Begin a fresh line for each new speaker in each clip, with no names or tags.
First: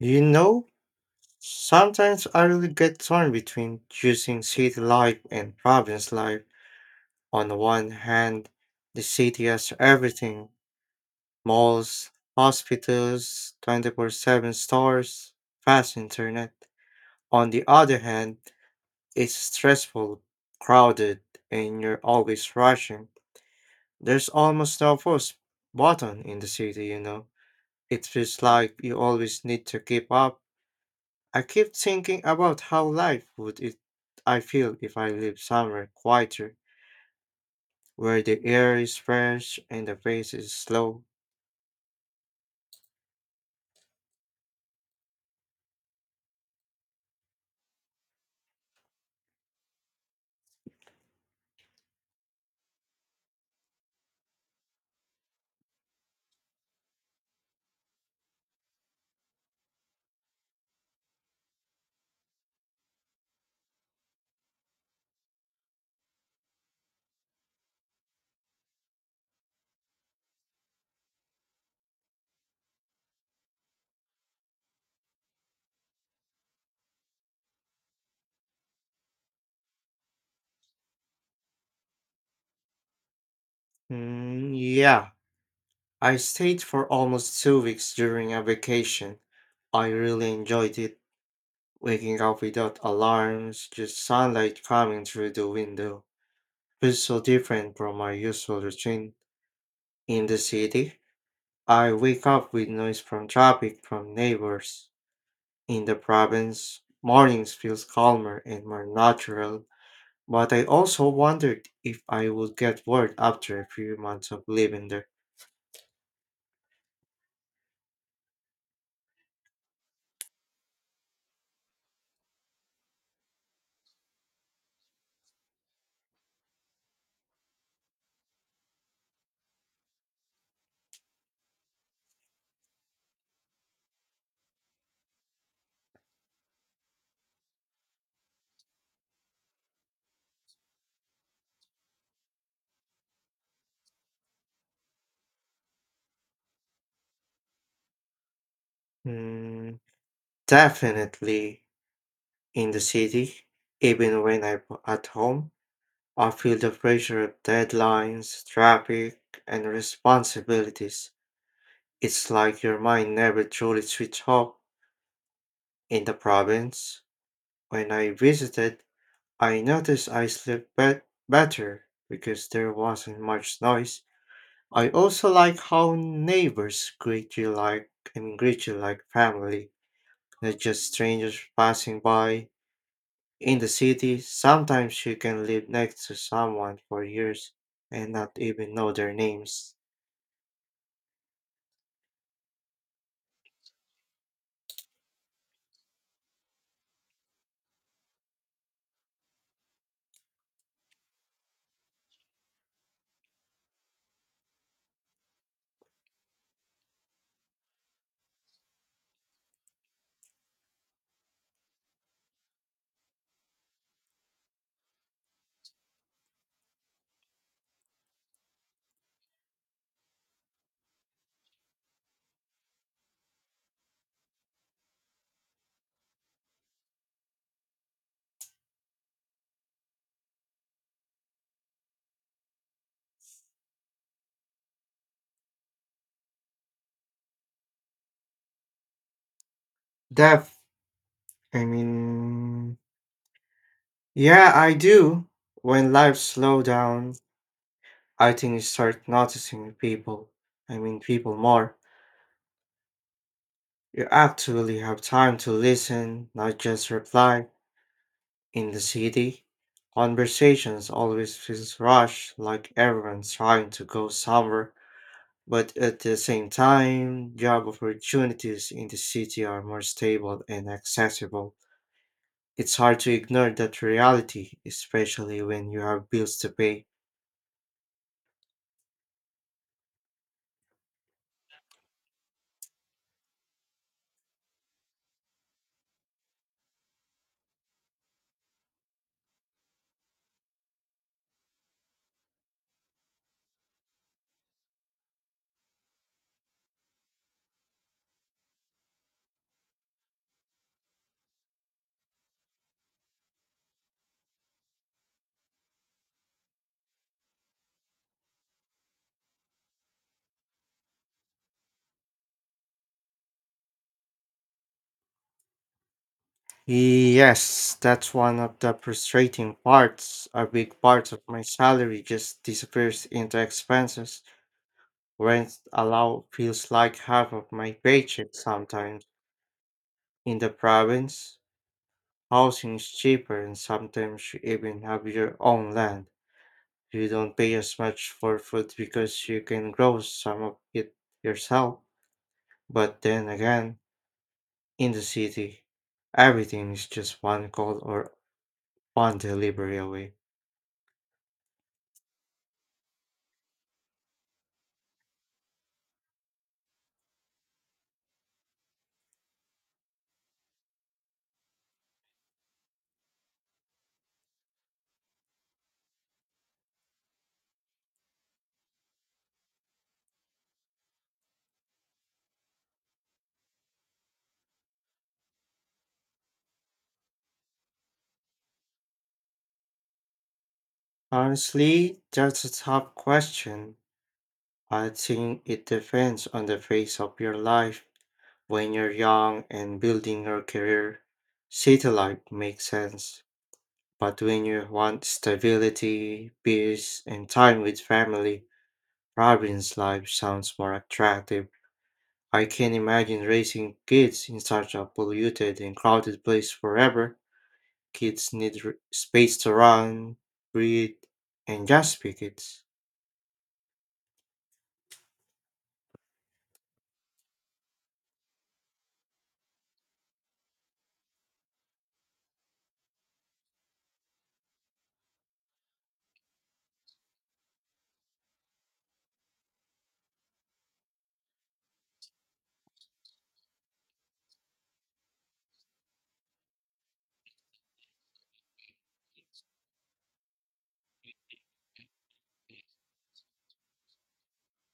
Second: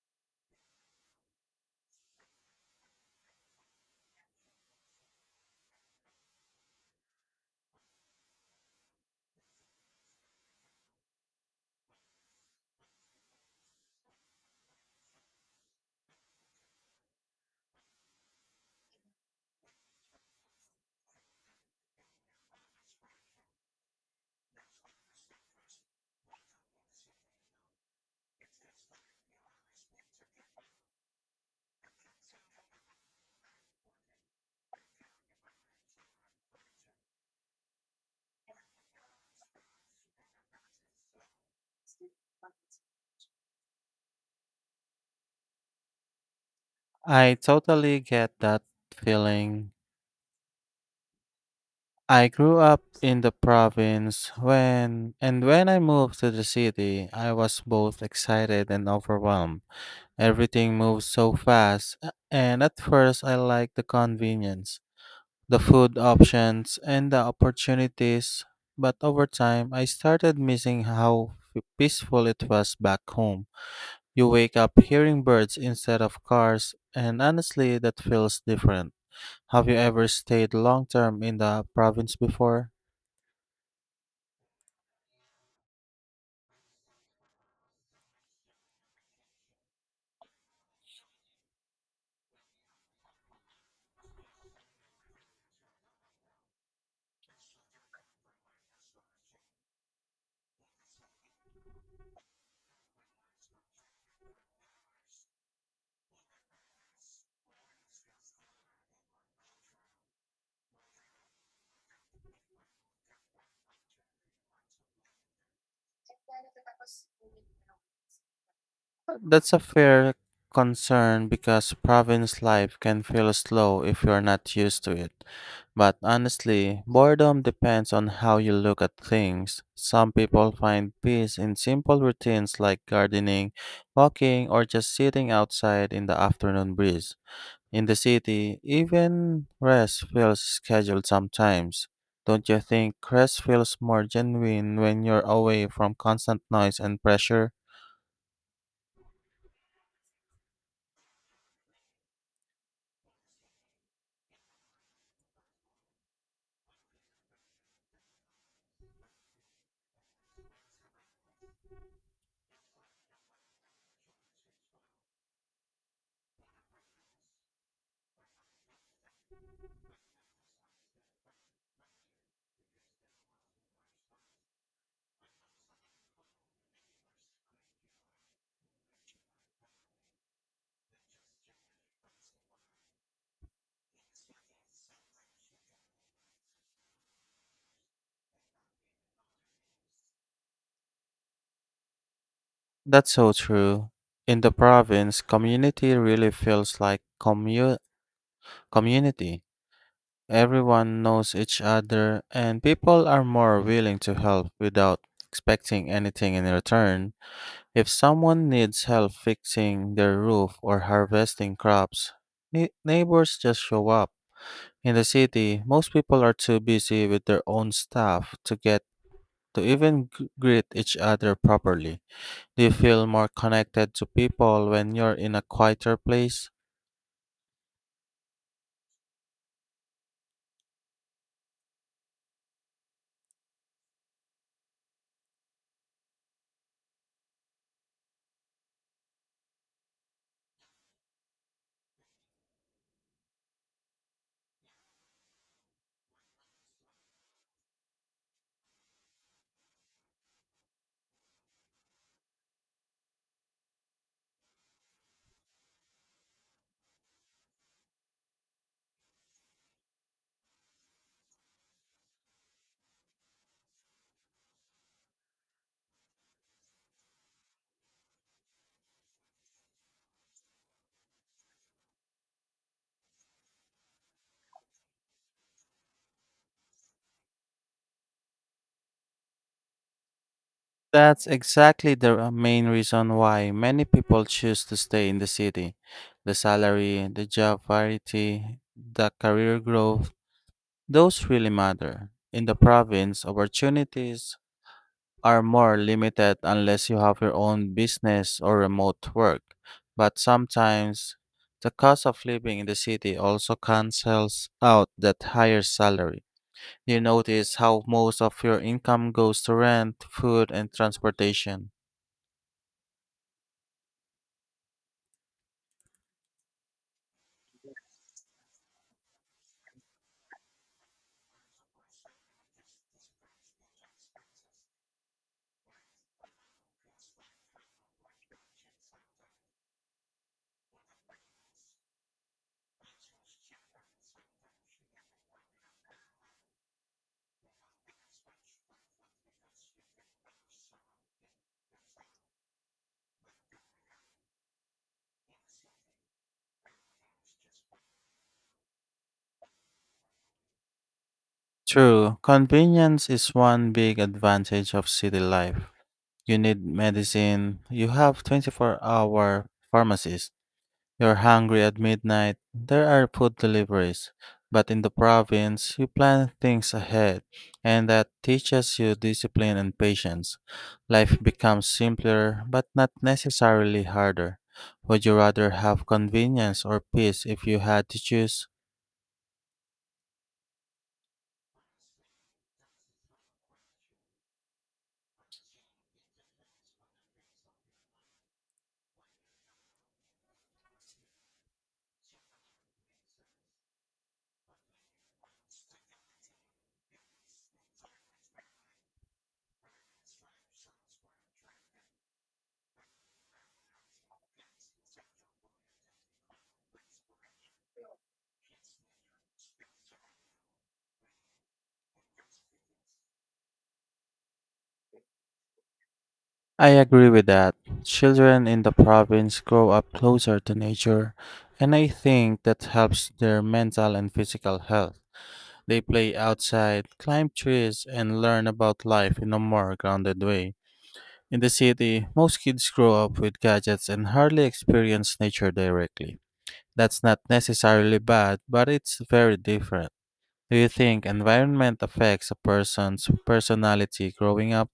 You know, sometimes I really get torn between choosing city life and province life. On the one hand, the city has everything malls, hospitals, 24 7 stores, fast internet. On the other hand, it's stressful, crowded, and you're always rushing. There's almost no pause button in the city. It feels like you always need to keep up. I keep thinking about how life would it I feel if I live somewhere quieter, where the air is fresh and the pace is slow.
I totally get that feeling. I grew up in the province when I moved to the city, I was both excited and overwhelmed. Everything moved so fast, and at first I liked the convenience, the food options, and the opportunities, but over time I started missing how peaceful it was back home. You wake up hearing birds instead of cars, and honestly that feels different. Have you ever stayed long term in the province before?
Mm, yeah, I stayed for almost 2 weeks during a vacation. I really enjoyed it, waking up without alarms, just sunlight coming through the window. Feels so different from my usual routine in the city. I wake up with noise from traffic, from neighbors. In the province, mornings feels calmer and more natural, but I also wondered if I would get bored after a few months of living there.
That's a fair concern because province life can feel slow if you're not used to it. But honestly, boredom depends on how you look at things. Some people find peace in simple routines like gardening, walking, or just sitting outside in the afternoon breeze. In the city, even rest feels scheduled sometimes. Don't you think rest feels more genuine when you're away from constant noise and pressure?
Mm, definitely. In the city, even when I'm at home, I feel the pressure of deadlines, traffic, and responsibilities. It's like your mind never truly switches off. In the province, when I visited, I noticed I slept better because there wasn't much noise. I also like how neighbors greet you like, I mean, greet you like family, not just strangers passing by. In the city, sometimes you can live next to someone for years and not even know their names.
That's so true. In the province, community really feels like community. Everyone knows each other, and people are more willing to help without expecting anything in return. If someone needs help fixing their roof or harvesting crops, neighbors just show up. In the city, most people are too busy with their own stuff to get to even greet each other properly. Do you feel more connected to people when you're in a quieter place?
Depth, I mean, yeah, I do. When life slow down, I think you start noticing people, more. You actually have time to listen, not just reply. In the city, conversations always feels rushed, like everyone's trying to go somewhere. But at the same time, job opportunities in the city are more stable and accessible. It's hard to ignore that reality, especially when you have bills to pay.
That's exactly the main reason why many people choose to stay in the city. The salary, the job variety, the career growth, those really matter. In the province, opportunities are more limited unless you have your own business or remote work. But sometimes the cost of living in the city also cancels out that higher salary. You notice how most of your income goes to rent, food, and transportation.
Yes, that's one of the frustrating parts. A big part of my salary just disappears into expenses. Rent alone feels like half of my paycheck sometimes. In the province, housing is cheaper and sometimes you even have your own land. You don't pay as much for food because you can grow some of it yourself. But then again, in the city, everything is just one call or one delivery away.
True, convenience is one big advantage of city life. You need medicine, you have 24-hour hour pharmacies. You're hungry at midnight. There are food deliveries. But in the province, you plan things ahead, and that teaches you discipline and patience. Life becomes simpler, but not necessarily harder. Would you rather have convenience or peace if you had to choose?
Honestly, that's a tough question. I think it depends on the phase of your life. When you're young and building your career, satellite makes sense. But when you want stability, peace, and time with family, province life sounds more attractive. I can imagine raising kids in such a polluted and crowded place forever. Kids need space to run, breathe, and just be kids.
I agree with that. Children in the province grow up closer to nature, and I think that helps their mental and physical health. They play outside, climb trees, and learn about life in a more grounded way. In the city, most kids grow up with gadgets and hardly experience nature directly. That's not necessarily bad, but it's very different. Do you think environment affects a person's personality growing up?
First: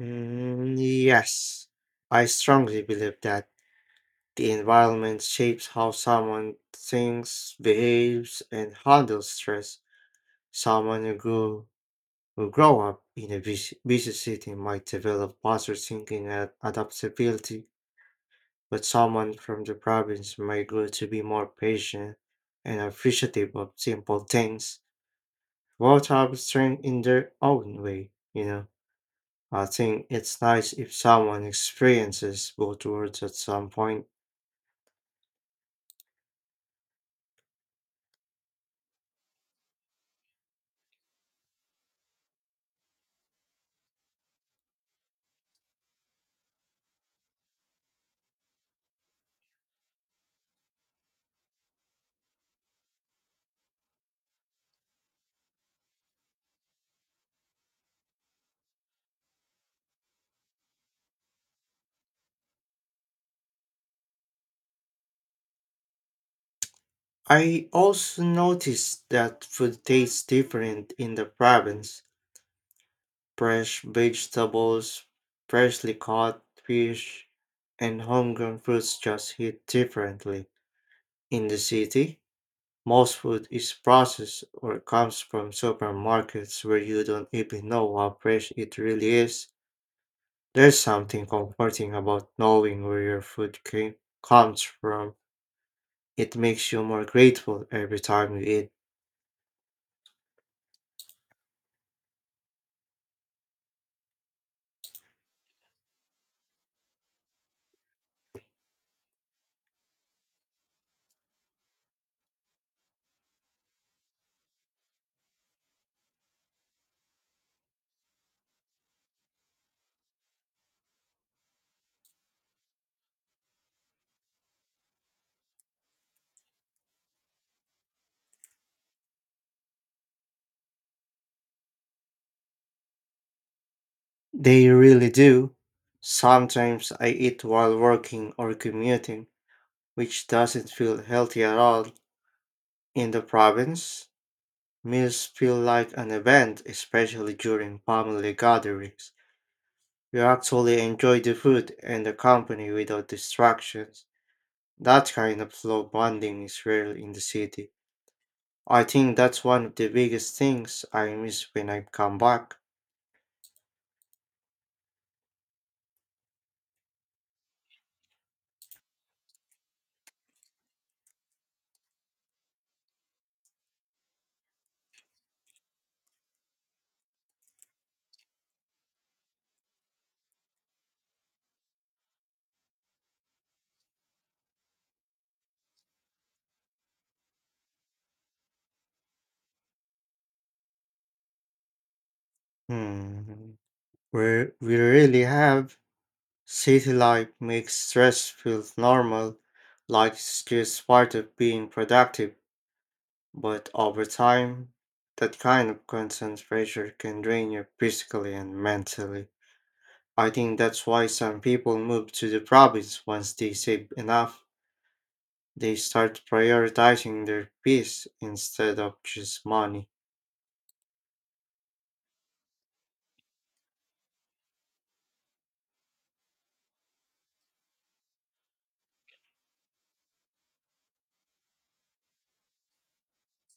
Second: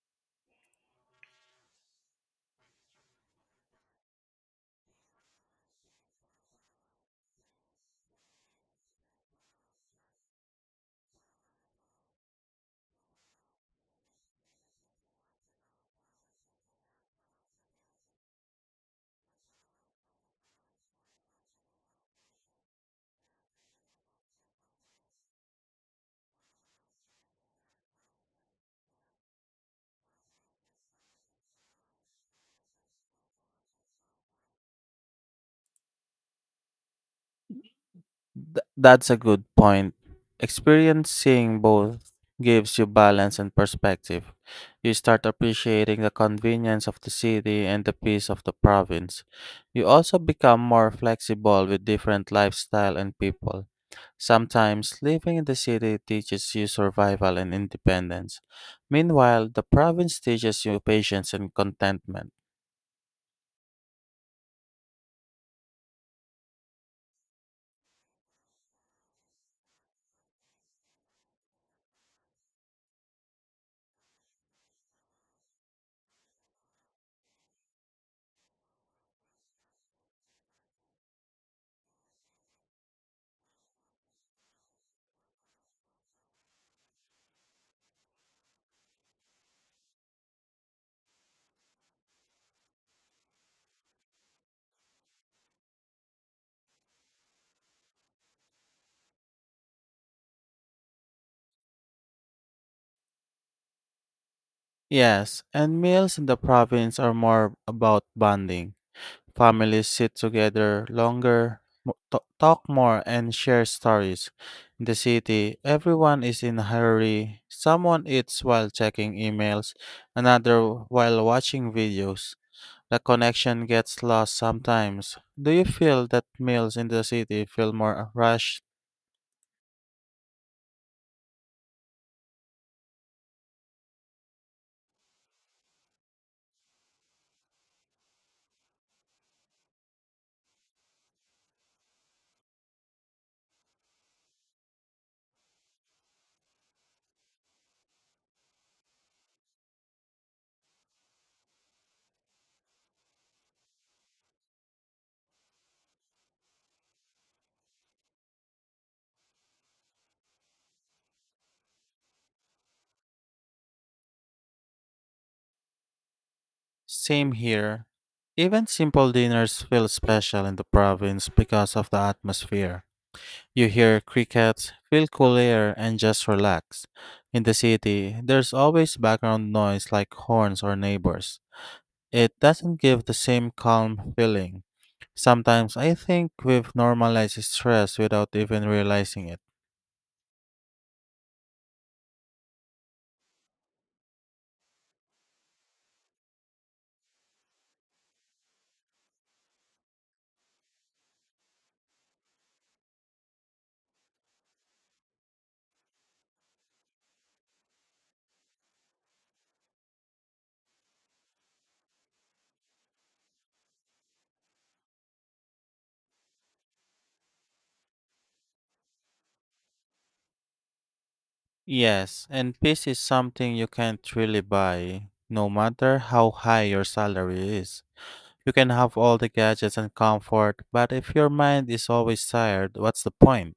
Mm, yes, I strongly believe that. The environment shapes how someone thinks, behaves, and handles stress. Someone who grow up in a busy city might develop faster thinking and adaptability, but someone from the province might grow to be more patient and appreciative of simple things. Both have strength in their own way. I think it's nice if someone experiences both worlds at some point.
That's a good point. Experiencing both gives you balance and perspective. You start appreciating the convenience of the city and the peace of the province. You also become more flexible with different lifestyle and people. Sometimes living in the city teaches you survival and independence. Meanwhile, the province teaches you patience and contentment.
I also noticed that food tastes different in the province. Fresh vegetables, freshly caught fish, and homegrown fruits just hit differently. In the city, most food is processed or comes from supermarkets where you don't even know how fresh it really is. There's something comforting about knowing where your food comes from. It makes you more grateful every time you eat.
Yes, and meals in the province are more about bonding. Families sit together longer, talk more, and share stories. In the city, everyone is in a hurry. Someone eats while checking emails, another while watching videos. The connection gets lost sometimes. Do you feel that meals in the city feel more rushed?
They really do. Sometimes I eat while working or commuting, which doesn't feel healthy at all. In the province, meals feel like an event, especially during family gatherings. You actually enjoy the food and the company without distractions. That kind of slow bonding is rare in the city. I think that's one of the biggest things I miss when I come back.
Same here. Even simple dinners feel special in the province because of the atmosphere. You hear crickets, feel cool air, and just relax. In the city, there's always background noise like horns or neighbors. It doesn't give the same calm feeling. Sometimes I think we've normalized stress without even realizing it.
Hmm, we really have. City life makes stress feel normal, like it's just part of being productive, but over time, that kind of constant pressure can drain you physically and mentally. I think that's why some people move to the province once they save enough. They start prioritizing their peace instead of just money.
Yes, and peace is something you can't really buy, no matter how high your salary is. You can have all the gadgets and comfort, but if your mind is always tired, what's the point?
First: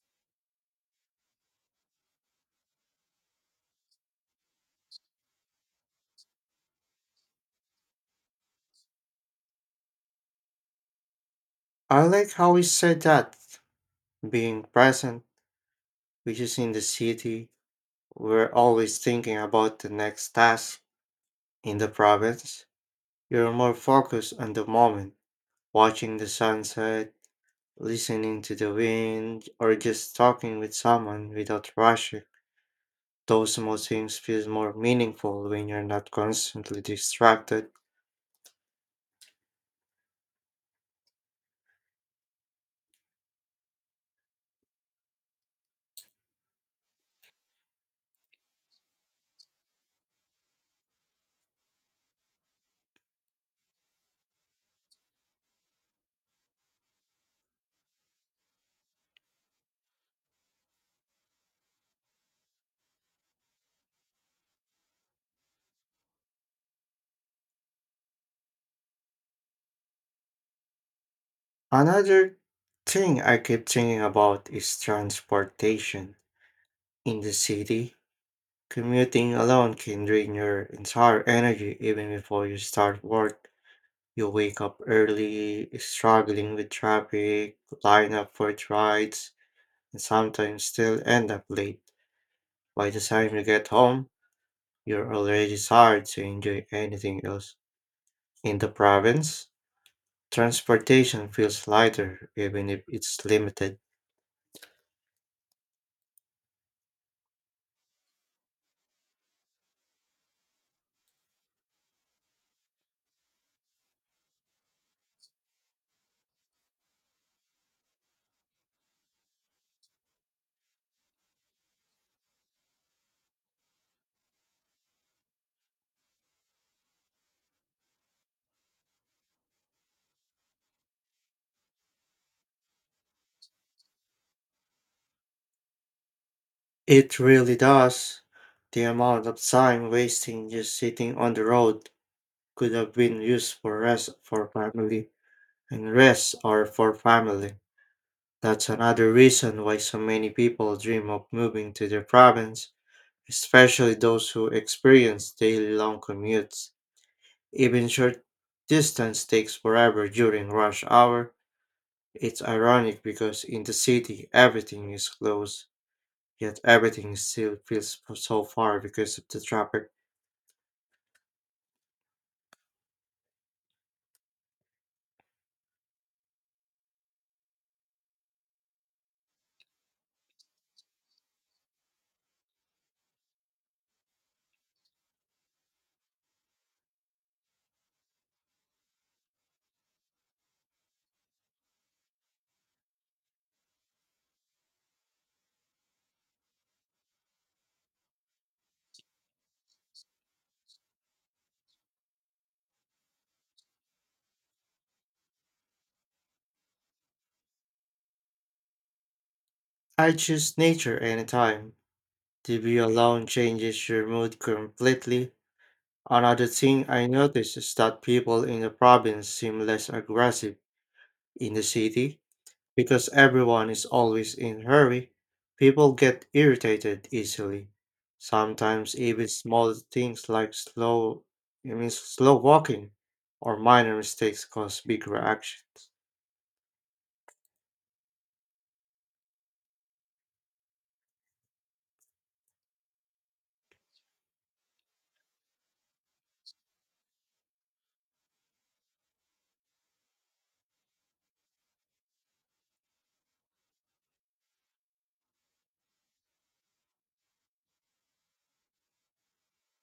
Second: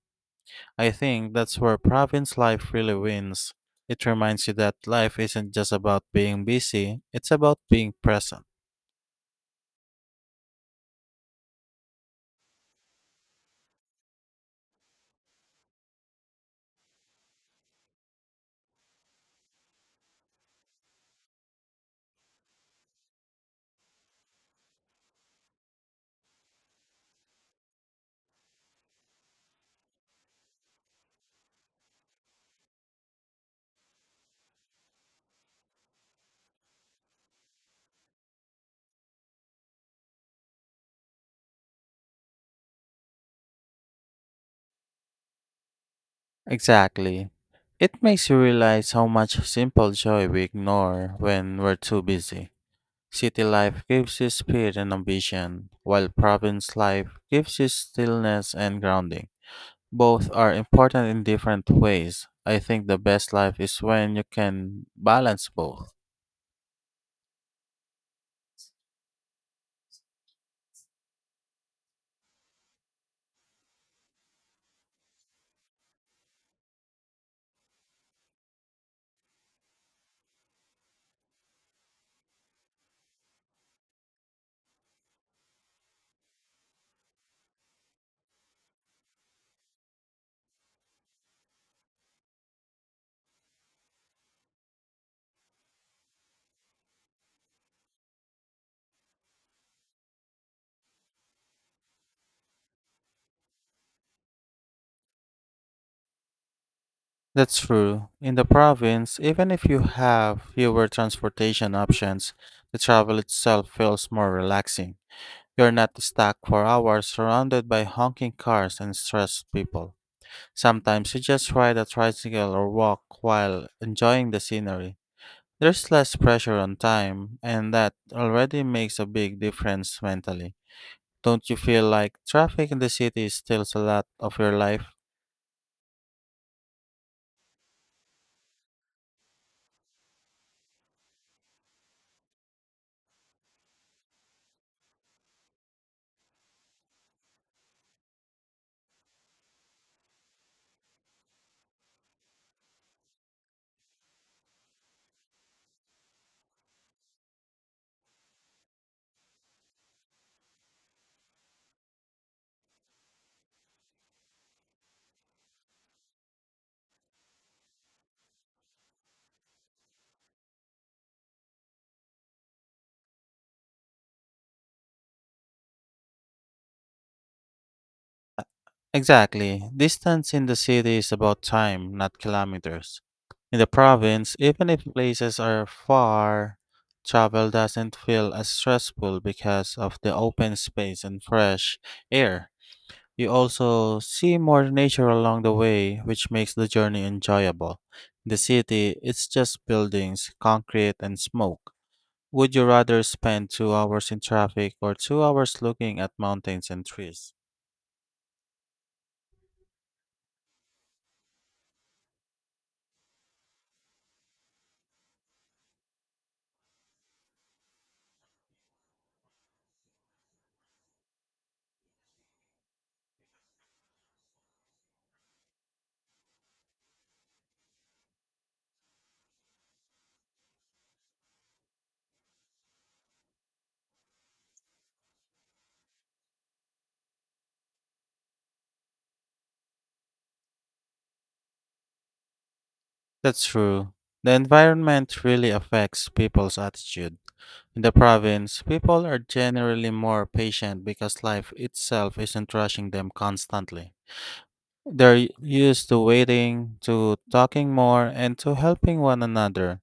I think that's where province life really wins. It reminds you that life isn't just about being busy, it's about being present.
I like how he said that being present, which is in the city, we're always thinking about the next task. In the province, you're more focused on the moment, watching the sunset, listening to the wind, or just talking with someone without rushing. Those small things feel more meaningful when you're not constantly distracted.
Exactly. It makes you realize how much simple joy we ignore when we're too busy. City life gives you speed and ambition, while province life gives you stillness and grounding. Both are important in different ways. I think the best life is when you can balance both.
Another thing I keep thinking about is transportation. In the city, commuting alone can drain your entire energy even before you start work. You wake up early, struggling with traffic, line up for rides, and sometimes still end up late. By the time you get home, you're already tired to enjoy anything else. In the province, transportation feels lighter, even if it's limited.
That's true. In the province, even if you have fewer transportation options, the travel itself feels more relaxing. You're not stuck for hours surrounded by honking cars and stressed people. Sometimes you just ride a tricycle or walk while enjoying the scenery. There's less pressure on time, and that already makes a big difference mentally. Don't you feel like traffic in the city steals a lot of your life?
It really does. The amount of time wasting just sitting on the road could have been used for rest or for family. That's another reason why so many people dream of moving to the province, especially those who experience daily long commutes. Even short distance takes forever during rush hour. It's ironic because in the city everything is close, yet everything still feels so far because of the traffic.
Exactly. Distance in the city is about time, not kilometers. In the province, even if places are far, travel doesn't feel as stressful because of the open space and fresh air. You also see more nature along the way, which makes the journey enjoyable. In the city, it's just buildings, concrete, and smoke. Would you rather spend 2 hours in traffic or 2 hours looking at mountains and trees?
I choose nature anytime. The view alone changes your mood completely. Another thing I notice is that people in the province seem less aggressive. In the city, because everyone is always in a hurry, people get irritated easily. Sometimes even small things like slow, I mean slow walking or minor mistakes cause big reactions.
That's true. The environment really affects people's attitude. In the province, people are generally more patient because life itself isn't rushing them constantly. They're used to waiting, to talking more, and to helping one another.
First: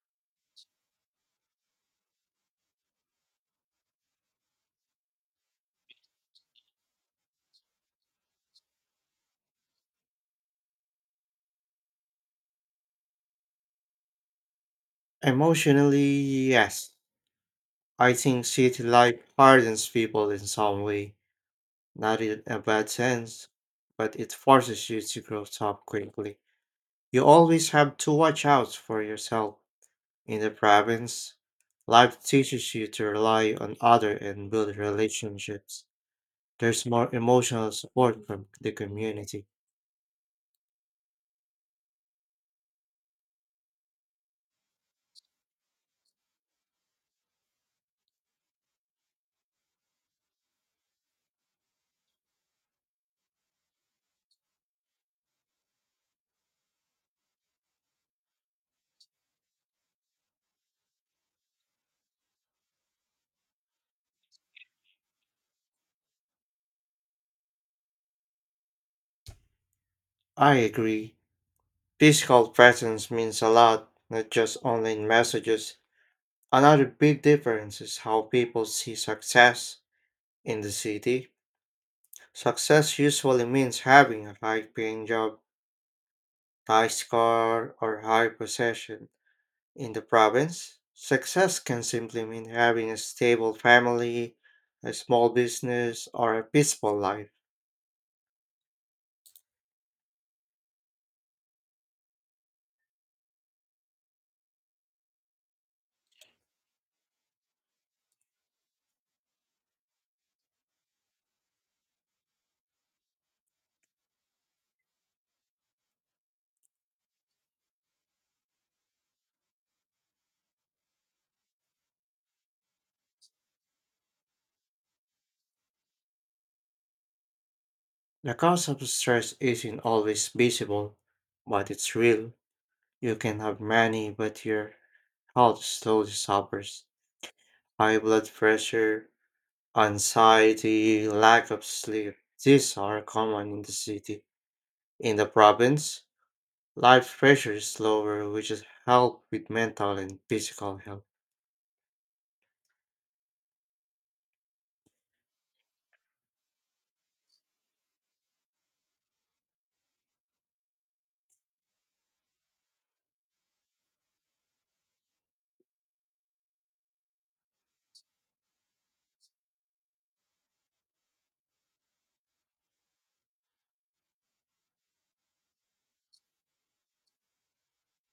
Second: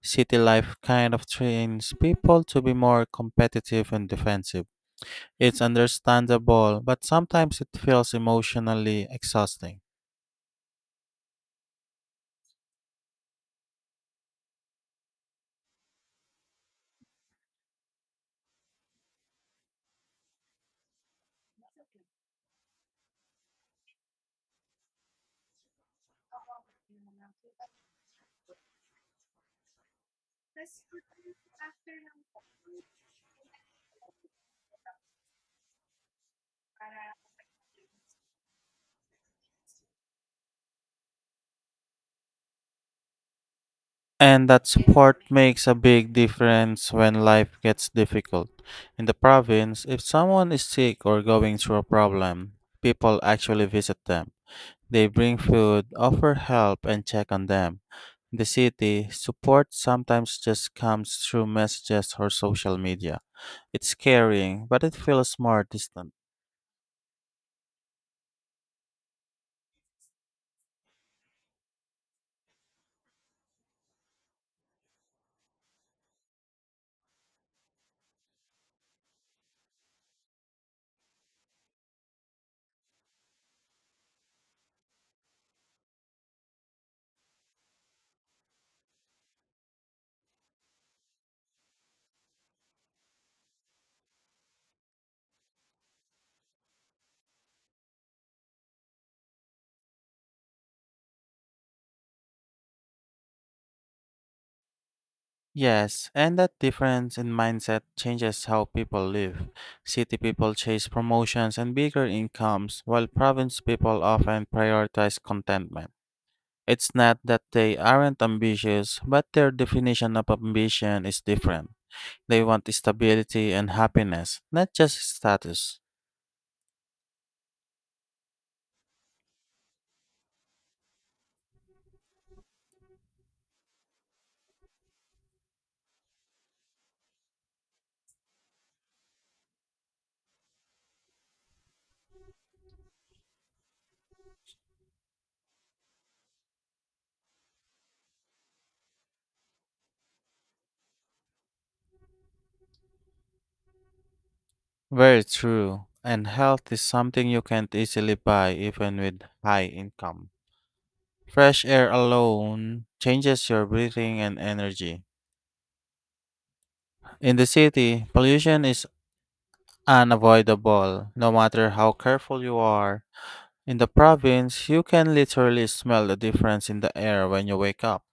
City life kind of trains people to be more competitive and defensive. It's understandable, but sometimes it feels emotionally exhausting.
Emotionally, yes. I think city life hardens people in some way, not in a bad sense, but it forces you to grow up quickly. You always have to watch out for yourself. In the province, life teaches you to rely on others and build relationships. There's more emotional support from the community.
And that support makes a big difference when life gets difficult. In the province, if someone is sick or going through a problem, people actually visit them. They bring food, offer help, and check on them. In the city, support sometimes just comes through messages or social media. It's caring, but it feels more distant.
I agree. Physical presence means a lot, not just online messages. Another big difference is how people see success in the city. Success usually means having a high paying job, nice car, or high possession. In the province, success can simply mean having a stable family, a small business, or a peaceful life.
Yes, and that difference in mindset changes how people live. City people chase promotions and bigger incomes, while province people often prioritize contentment. It's not that they aren't ambitious, but their definition of ambition is different. They want stability and happiness, not just status.
The cause of stress isn't always visible, but it's real. You can have money, but your health slowly suffers. High blood pressure, anxiety, lack of sleep. These are common in the city. In the province, life pressure is lower, which is help with mental and physical health.
Very true, and health is something you can't easily buy even with high income. Fresh air alone changes your breathing and energy. In the city, pollution is unavoidable, no matter how careful you are. In the province, you can literally smell the difference in the air when you wake up.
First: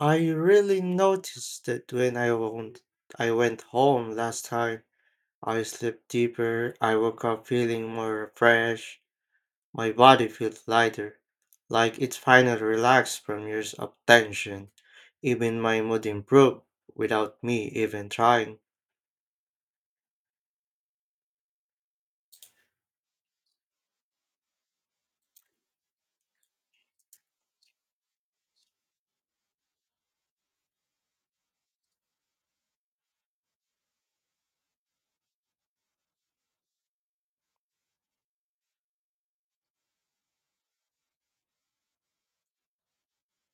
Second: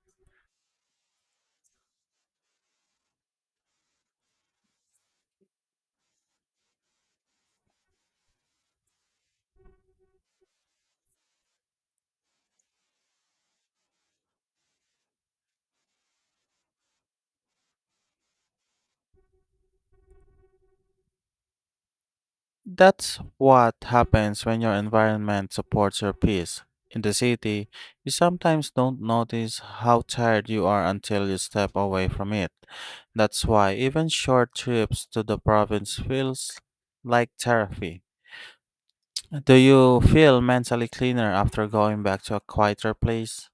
I really noticed it when I went home last time. I slept deeper, I woke up feeling more refreshed, my body feels lighter, like it finally relaxed from years of tension. Even my mood improved without me even trying.
That's what happens when your environment supports your peace. In the city, you sometimes don't notice how tired you are until you step away from it. That's why even short trips to the province feels like therapy. Do you feel mentally cleaner after going back to a quieter place?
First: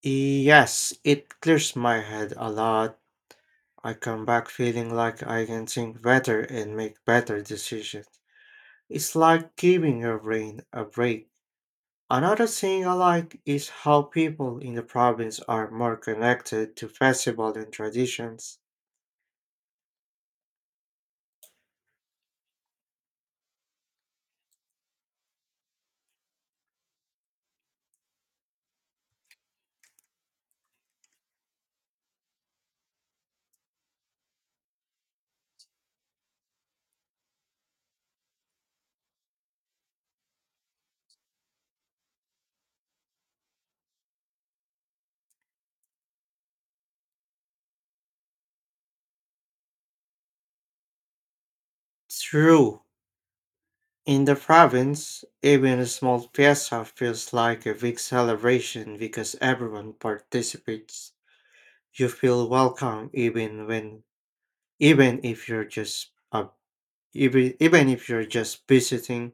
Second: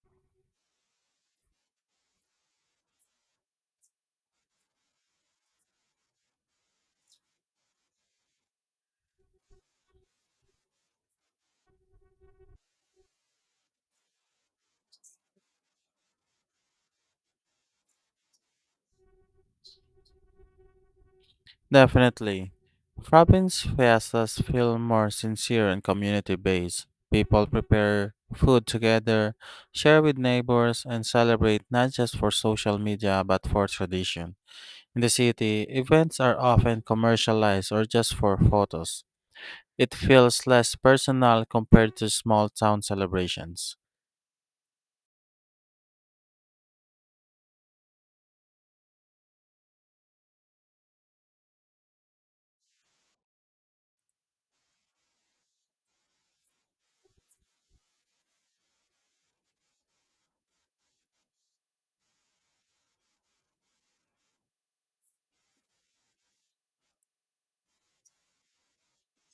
Yes, it clears my head a lot. I come back feeling like I can think better and make better decisions. It's like giving your brain a break. Another thing I like is how people in the province are more connected to festivals and traditions.
Definitely. Province fiestas feel more sincere and community based. People prepare food together, share with neighbors, and celebrate not just for social media but for tradition. In the city, events are often commercialized or just for photos. It feels less personal compared to small town celebrations.
True, in the province, even a small fiesta feels like a big celebration because everyone participates. You feel welcome even when even if you're just even even if you're just visiting,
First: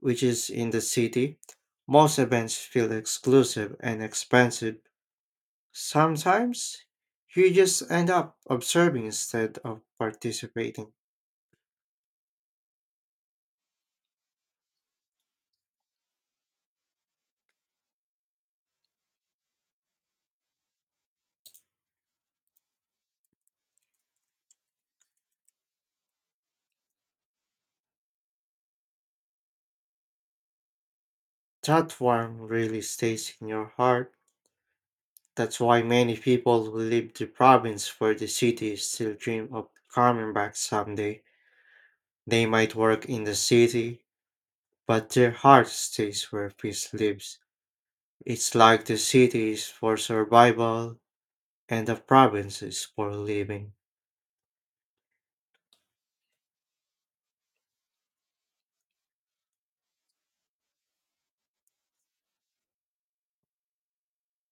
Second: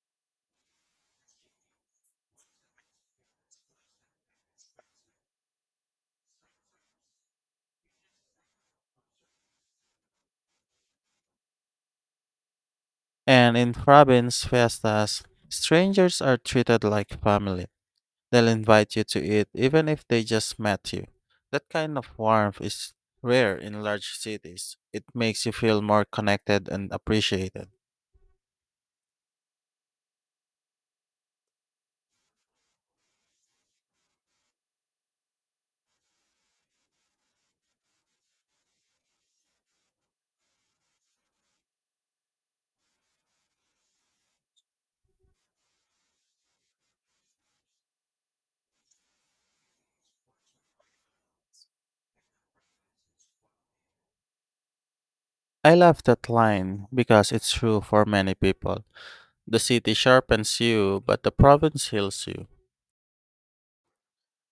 which is in the city. Most events feel exclusive and expensive. Sometimes you just end up observing instead of participating.
And in province fiestas, strangers are treated like family. They'll invite you to eat even if they just met you. That kind of warmth is rare in large cities. It makes you feel more connected and appreciated.
That one really stays in your heart. That's why many people who leave the province for the city still dream of coming back someday. They might work in the city, but their heart stays where peace lives. It's like the city is for survival and the province is for living.
I love that line because it's true for many people. The city sharpens you, but the province heals you.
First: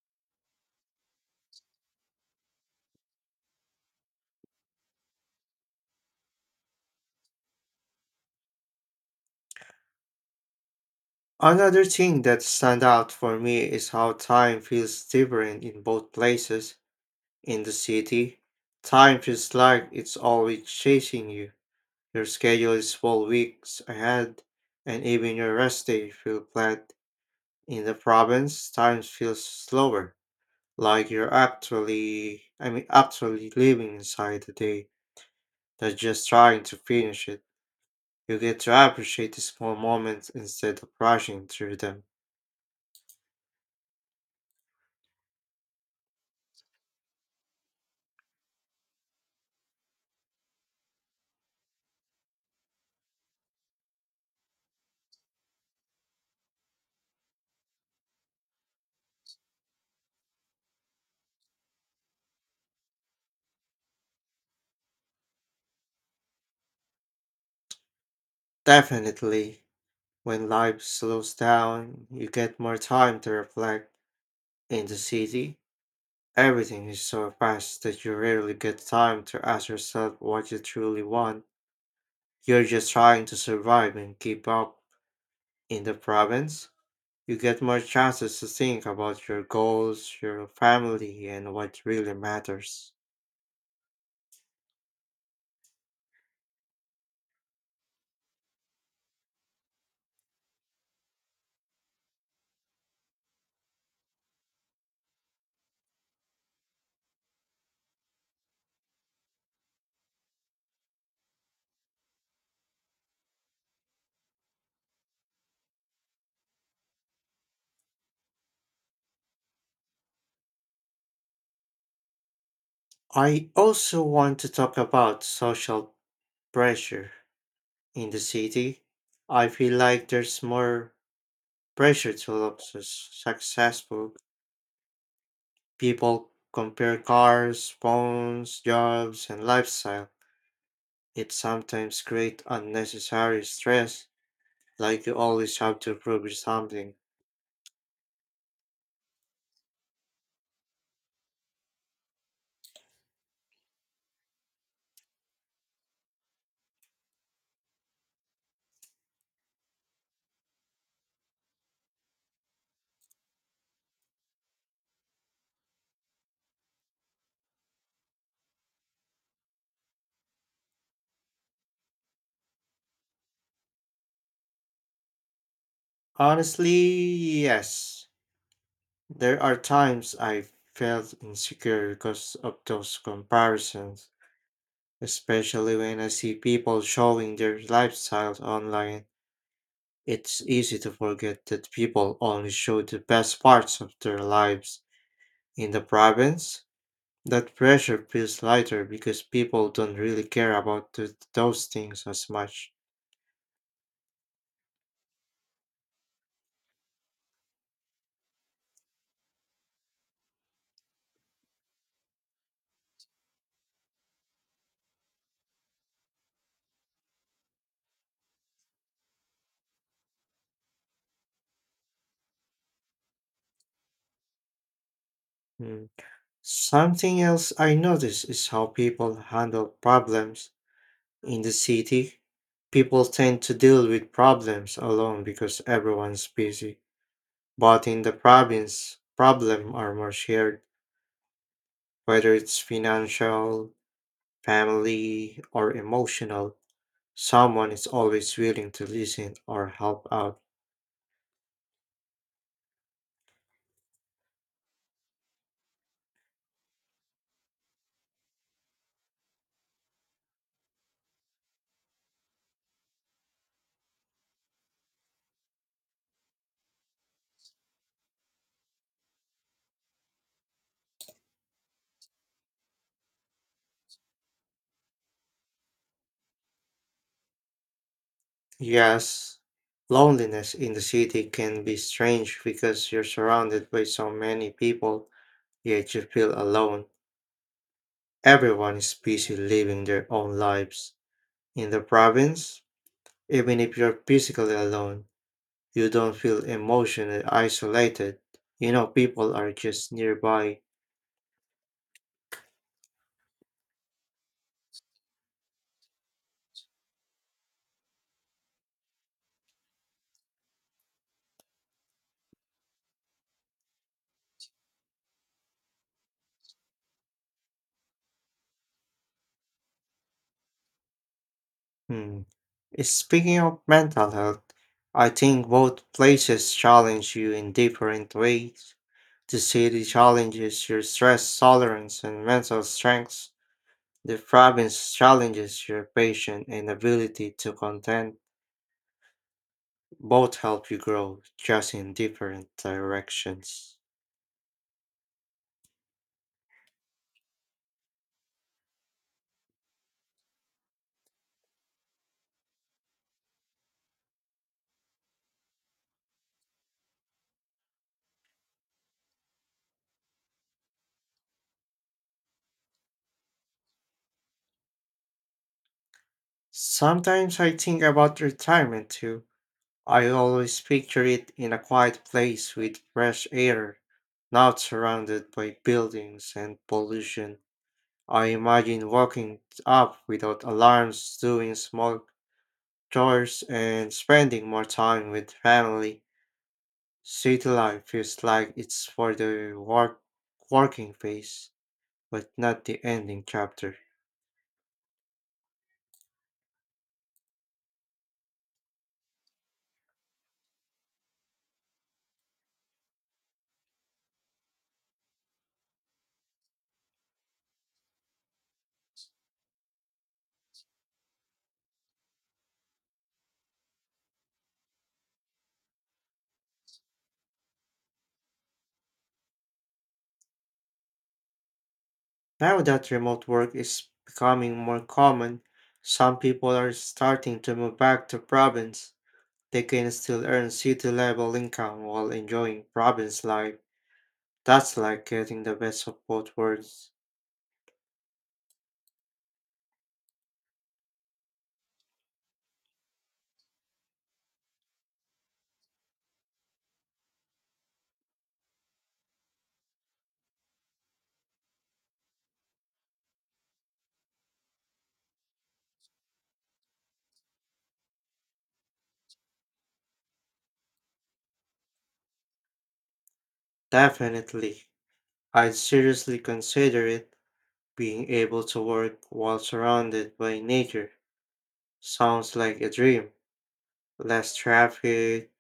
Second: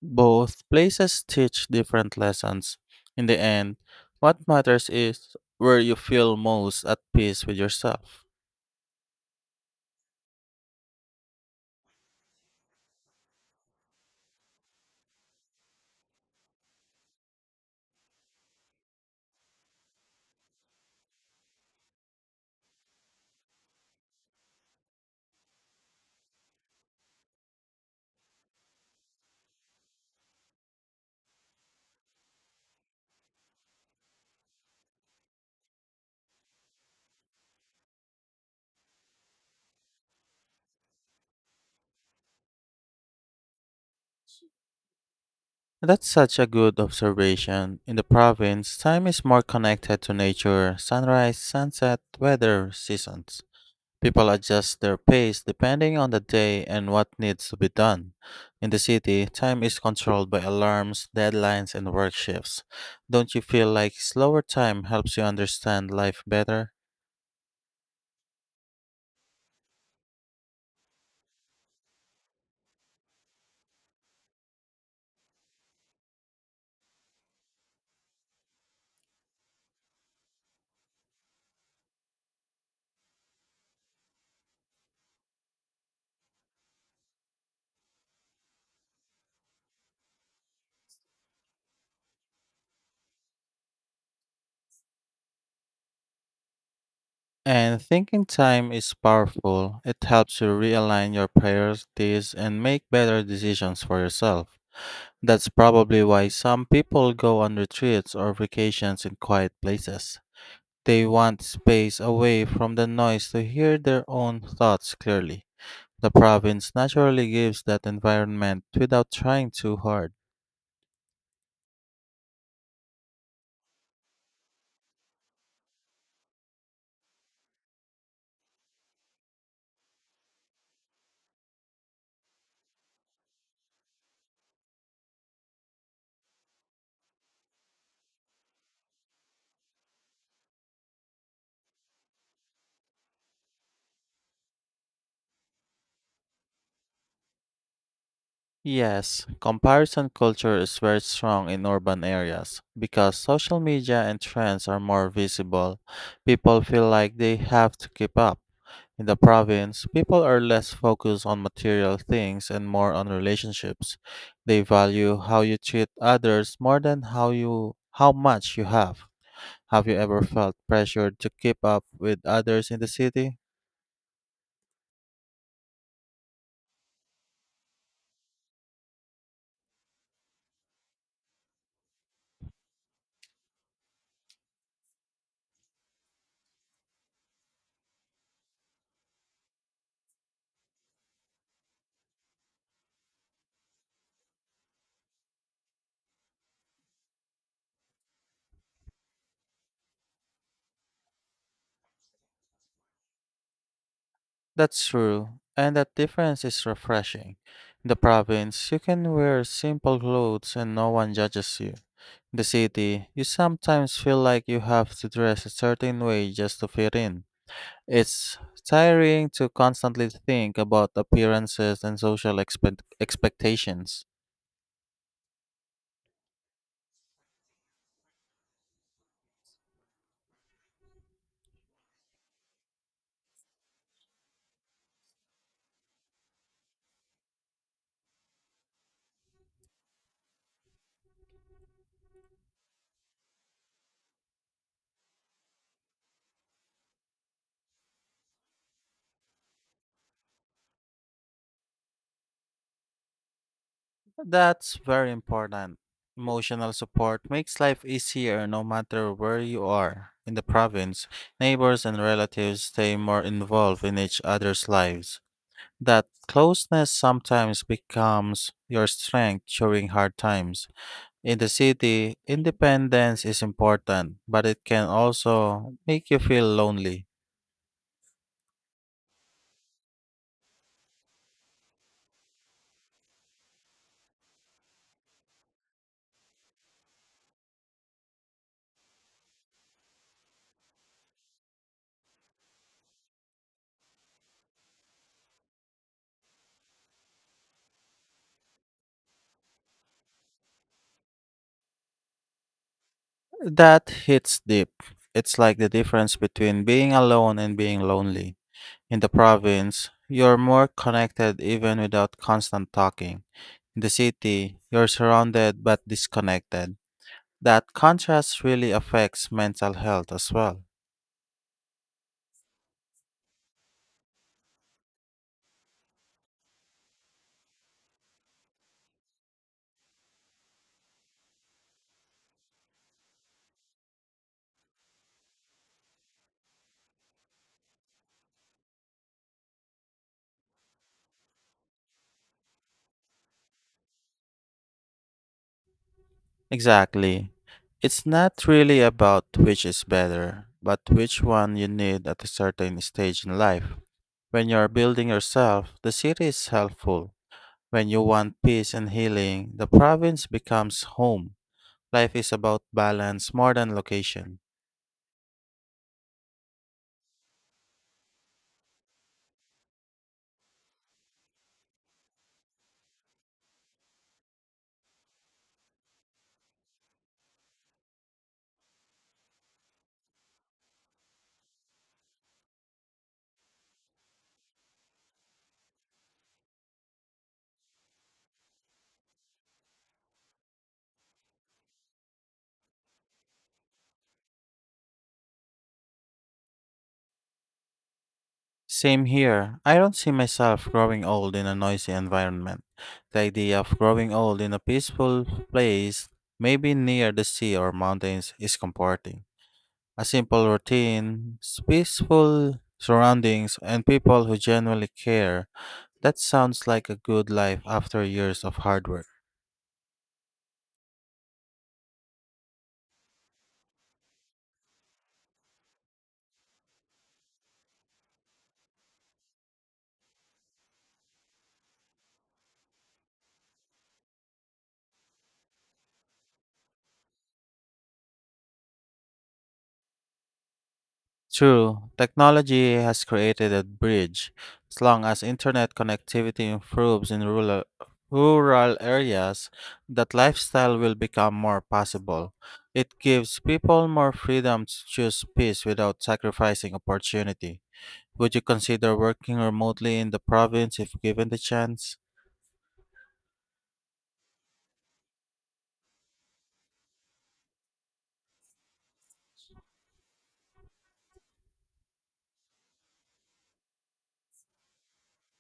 Both places teach different lessons. In the end, what matters is where you feel most at peace with yourself.
Another thing that stand out for me is how time feels different in both places. In the city, time feels like it's always chasing you. Your schedule is full weeks ahead, and even your rest day feel flat. In the province, time feels slower, like you're actually living inside the day, not just trying to finish it. You get to appreciate the small moments instead of rushing through them.
That's such a good observation. In the province, time is more connected to nature, sunrise, sunset, weather, seasons. People adjust their pace depending on the day and what needs to be done. In the city, time is controlled by alarms, deadlines, and work shifts. Don't you feel like slower time helps you understand life better?
Definitely. When life slows down, you get more time to reflect. In the city, everything is so fast that you rarely get time to ask yourself what you truly want. You're just trying to survive and keep up. In the province, you get more chances to think about your goals, your family, and what really matters.
And thinking time is powerful. It helps you realign your priorities and make better decisions for yourself. That's probably why some people go on retreats or vacations in quiet places. They want space away from the noise to hear their own thoughts clearly. The province naturally gives that environment without trying too hard.
I also want to talk about social pressure in the city. I feel like there's more pressure to look successful. People compare cars, phones, jobs, and lifestyle. It sometimes creates unnecessary stress, like you always have to prove something.
Yes, comparison culture is very strong in urban areas because social media and trends are more visible. People feel like they have to keep up. In the province, people are less focused on material things and more on relationships. They value how you treat others more than how much you have. Have you ever felt pressured to keep up with others in the city?
Honestly, yes. There are times I felt insecure because of those comparisons, especially when I see people showing their lifestyles online. It's easy to forget that people only show the best parts of their lives. In the province, that pressure feels lighter because people don't really care about those things as much.
That's true, and that difference is refreshing. In the province, you can wear simple clothes and no one judges you. In the city, you sometimes feel like you have to dress a certain way just to fit in. It's tiring to constantly think about appearances and social expectations.
Mm. Something else I notice is how people handle problems. In the city, people tend to deal with problems alone because everyone's busy. But in the province, problems are more shared, whether it's financial, family, or emotional. Someone is always willing to listen or help out.
That's very important. Emotional support makes life easier no matter where you are. In the province, neighbors and relatives stay more involved in each other's lives. That closeness sometimes becomes your strength during hard times. In the city, independence is important, but it can also make you feel lonely.
Yes, loneliness in the city can be strange because you're surrounded by so many people, yet you feel alone. Everyone is busy living their own lives. In the province, even if you're physically alone, you don't feel emotionally isolated. You know, people are just nearby.
That hits deep. It's like the difference between being alone and being lonely. In the province, you're more connected even without constant talking. In the city, you're surrounded but disconnected. That contrast really affects mental health as well.
Hmm. Speaking of mental health, I think both places challenge you in different ways. The city challenges your stress tolerance and mental strengths. The province challenges your patience and ability to contend. Both help you grow, just in different directions.
Exactly. It's not really about which is better, but which one you need at a certain stage in life. When you're building yourself, the city is helpful. When you want peace and healing, the province becomes home. Life is about balance more than location.
Sometimes I think about retirement too. I always picture it in a quiet place with fresh air, not surrounded by buildings and pollution. I imagine waking up without alarms, doing small chores, and spending more time with family. City life feels like it's for the working phase, but not the ending chapter.
Same here. I don't see myself growing old in a noisy environment. The idea of growing old in a peaceful place, maybe near the sea or mountains, is comforting. A simple routine, peaceful surroundings, and people who genuinely care. That sounds like a good life after years of hard work.
Now that remote work is becoming more common, some people are starting to move back to province. They can still earn city level income while enjoying province life. That's like getting the best of both worlds.
True, technology has created a bridge. As long as internet connectivity improves in rural areas, that lifestyle will become more possible. It gives people more freedom to choose peace without sacrificing opportunity. Would you consider working remotely in the province if given the chance?
Definitely. I'd seriously consider it. Being able to work while surrounded by nature sounds like a dream. Less traffic,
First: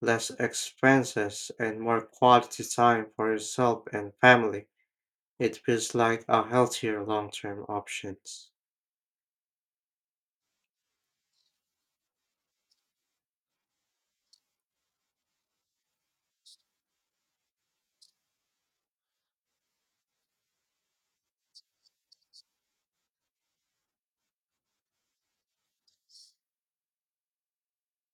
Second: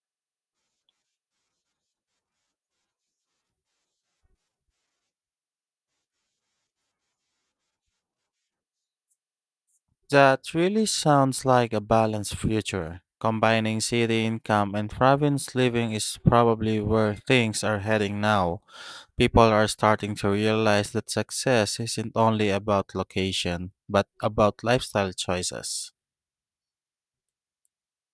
less expenses, and more quality time for yourself and family. It feels like a healthier long term options.
That really sounds like a balanced future. Combining city income and province living is probably where things are heading now. People are starting to realize that success isn't only about location, but about lifestyle choices.